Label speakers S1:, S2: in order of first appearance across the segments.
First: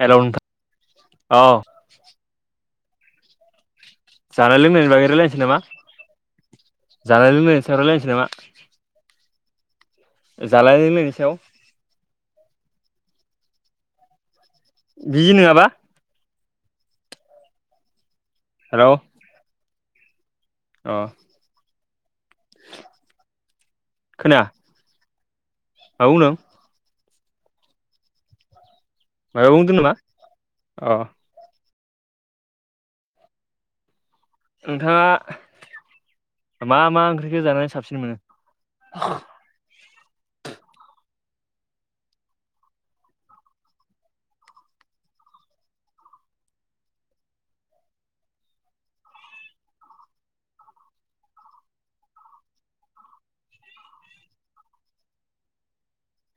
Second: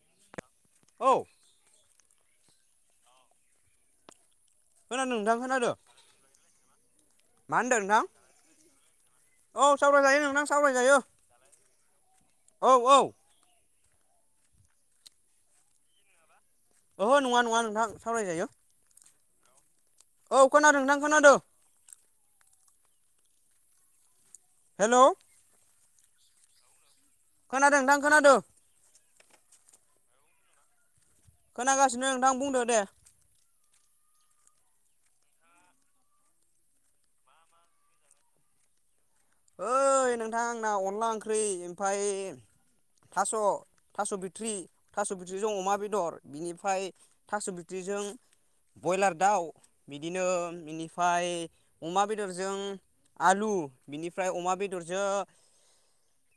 S1: हेल नोंथां औ जानाय लोंनायनि बागै
S2: खोनादों नोंथां
S1: रायजलायनोसै नामा
S2: खोनादों
S1: जानाय
S2: मा
S1: लोंनायनि
S2: होनदों
S1: सायाव
S2: नोंथां
S1: रायलायनोसै नामा।
S2: औ सावरायजायो नोंथां
S1: जानाय
S2: सावरायजायो
S1: लोंनायनि सायाव
S2: औ-औ।
S1: बिजजि नङाबा
S2: ओहो नङा-नङा नोंथां सावराय जायो।
S1: हेलौ
S2: औ खोनादों नोंथां
S1: अ
S2: खोनादों।
S1: खोनाया
S2: हेल'
S1: [unintelligible]
S2: खोनादों नोंथां खोनादों
S1: मायबा बुंदों नामा अ
S2: खोनागासिनो नोंथां बुंदो दे
S1: नोंथाङा मा मा ओंख्रिखौ जानानै साबसिन मोनो?
S2: ओइ नोंथां आंना अनला ओंख्रि ओमफाय थास' थास' बिथ्रि थास' बिथ्रिजों अमा बेदर बिनिफ्राय थास' बिथ्रि जों ब्रयलार दाउ बिदिनो बिनिफाय अमा बेदरजों आलु बिनिफ्राय अमा बेदरजों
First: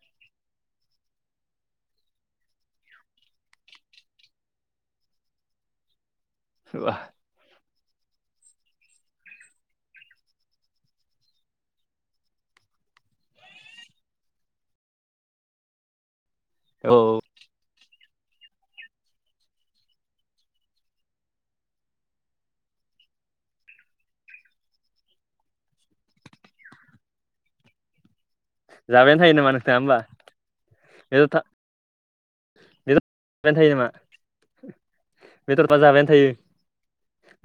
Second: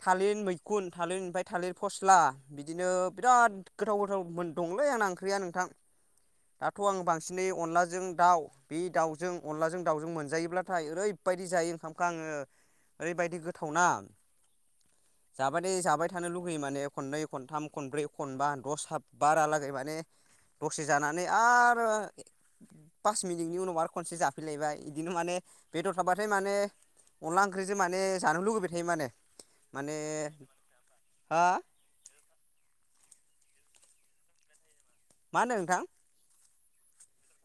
S2: थालिर मैखुन थालिर ओमफ्राय थालिर फस्ला बिदिनो बिराद गोथाव गोथाव मोनदों। दंलै आंना ओंख्रिया नोंथां दाथ' आं बांसिनै अनलाजों जों दाउ बे दाउजों अनलाजों दाउजों मोनजायोब्लाथाय ओरैबायदि जायो ओंखामखौ आङो ओरैबायदि गोथाव न जाबाय दे जाबाय थानो लुगैयो माने
S1: औ
S2: एनै खनथाम खनब्रै खनबा दस साथ बारालागै माने दसे जानानै आरो पास मिनिटनि उनाव आरो खनसे जाफैलायबाय बिदिनो माने बेदर थाबाथाय माने अनला ओंख्रिजों माने जानो लुुबैबाय थायो माने
S1: जाबायानो नामा नोंथाङा
S2: माने
S1: होमबा
S2: हा
S1: बेद जाबायानो थायो नामा
S2: मा होनो
S1: बेदरबा
S2: नोंथां
S1: जाबायानो थायो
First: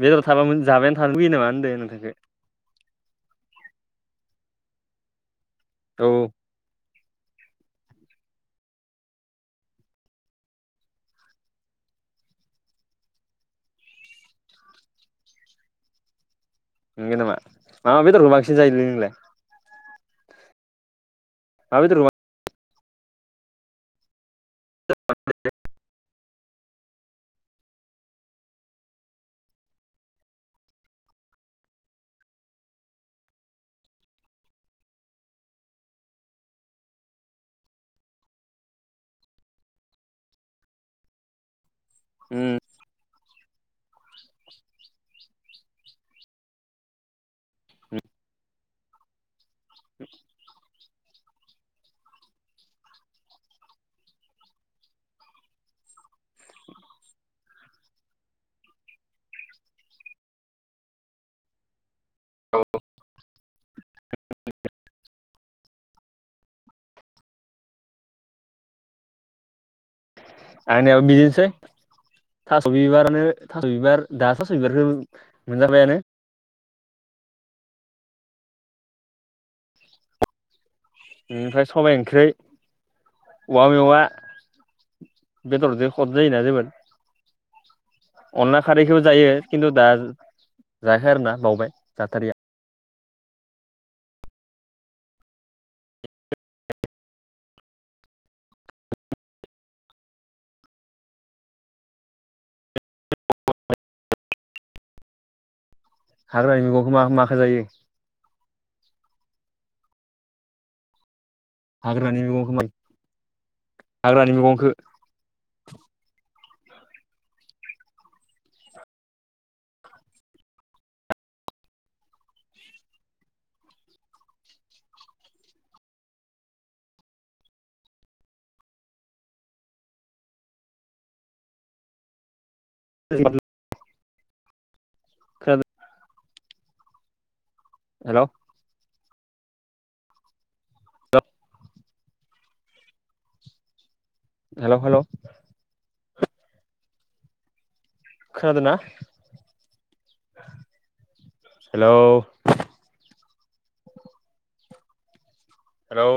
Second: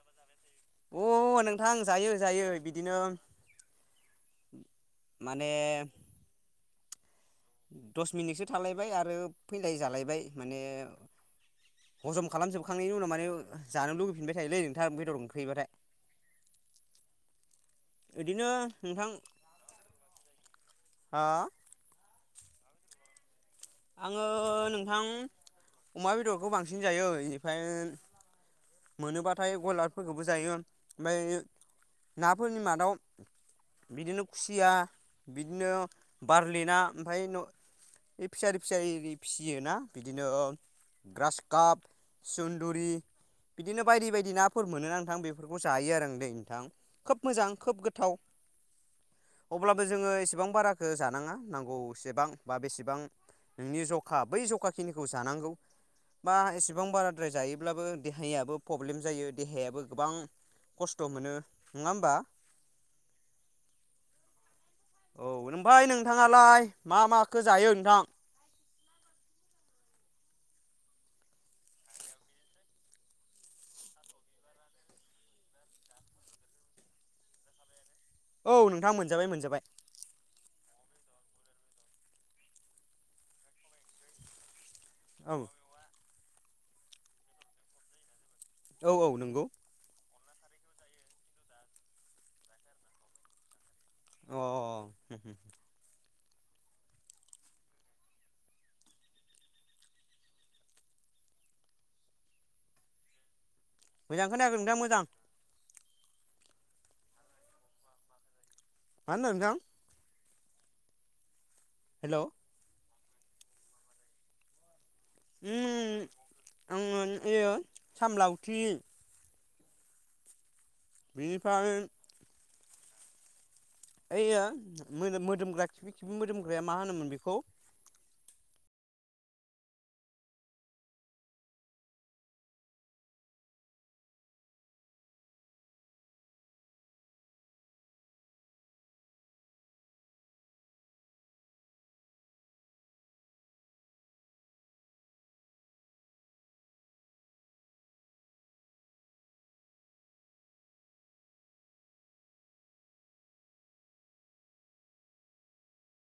S1: बेदर थाबा
S2: अ
S1: जाबायानो थानो लुबैयो नामा होनदों
S2: नोंथां जायो
S1: नोंथांखौ?
S2: जायो बिदिनो माने
S1: औ
S2: दस मिनिटसो थालायबाय आरो फैलाय जालायबाय माने हजम खालामजोबखांनायनि उनाव माने जानो लुगैफिनबाय थायोलै नोंथाङा बेदर ओंख्रिबाथाय
S1: नंगौ नामा मा मा बेदरखौ
S2: बिदिनो
S1: बांसिन जायो
S2: नोंथां
S1: नोंलाय
S2: हा
S1: मा बेदरमोन?
S2: आङो नोंथां अमा बेदरखौ बांसिन जायो बेनिफ्राय मोनोबाथाय बयलारफोरखौबो जायो ओमफ्राय नाफोरनि मादाव बिदिनो खुसिया बिदिनो बारलि ना ओमफ्राय फिसारि फिसारि फिसियोना बिदिनो ग्रास काप
S1: बांसिन उम
S2: सन्दुरि बिदिनो बायदि बायदि नाफोर मोनोना नोंथां बेफोरखौ जायो आरो आं दै नोंथां खोब मोजां खोब गोथाव अब्लाबो जोङो एसेबां बाराखौ जानाङा नांगौ एसेबां बा बेसेबां नोंनि जखा बै जखा खिनिखौ जानांगौ बा एसेबां बाराद्राय जायोब्लाबो देहायाबो प्रब्लेम जायो देहायाबो गोबां खस्थ' मोनो नङा होनबा?
S1: [unintelligible]
S2: औ ओमफ्राय नोंथाङालाय मा माखौ जायो नोंथां?
S1: आंनियाबो बिदिनोसै थास' बिबारानो थास' बिबार दा थास' बिबारखौ मोनजाबायानो [inaudible]
S2: औ नोंथाङा मोनजाबाय मोनजाबाय
S1: बेनिफ्राय सबाइ ओंख्रि औवा
S2: औ
S1: मेवाइ बेदरजों खोब जायोना जोबोद अनला
S2: औ
S1: खारैखौबो
S2: औ
S1: जायो
S2: नंगौ
S1: खिन्थु दा जायाखै आरोना बावबाय जाथारिया
S2: अह मोजां खोनायाखै नोंथां मोजां
S1: हाग्रानि मैगंखौ मा माखौ जायो?
S2: मा होनदों नोंथां? हेल'
S1: हाग्रानि मेगंखो हाग्रानि मेगंखो
S2: उम आङो‌ इयो साम लावथि बेनिफ्राय ओइयो मोदोम मोदोमग्रा खिफि-खिफि मोदोमग्राया मा होनोमोन बेखौ?
S1: [unintelligible] खोनादो हेलौ हेलौ हेलौ खोनादोंना? Hello hello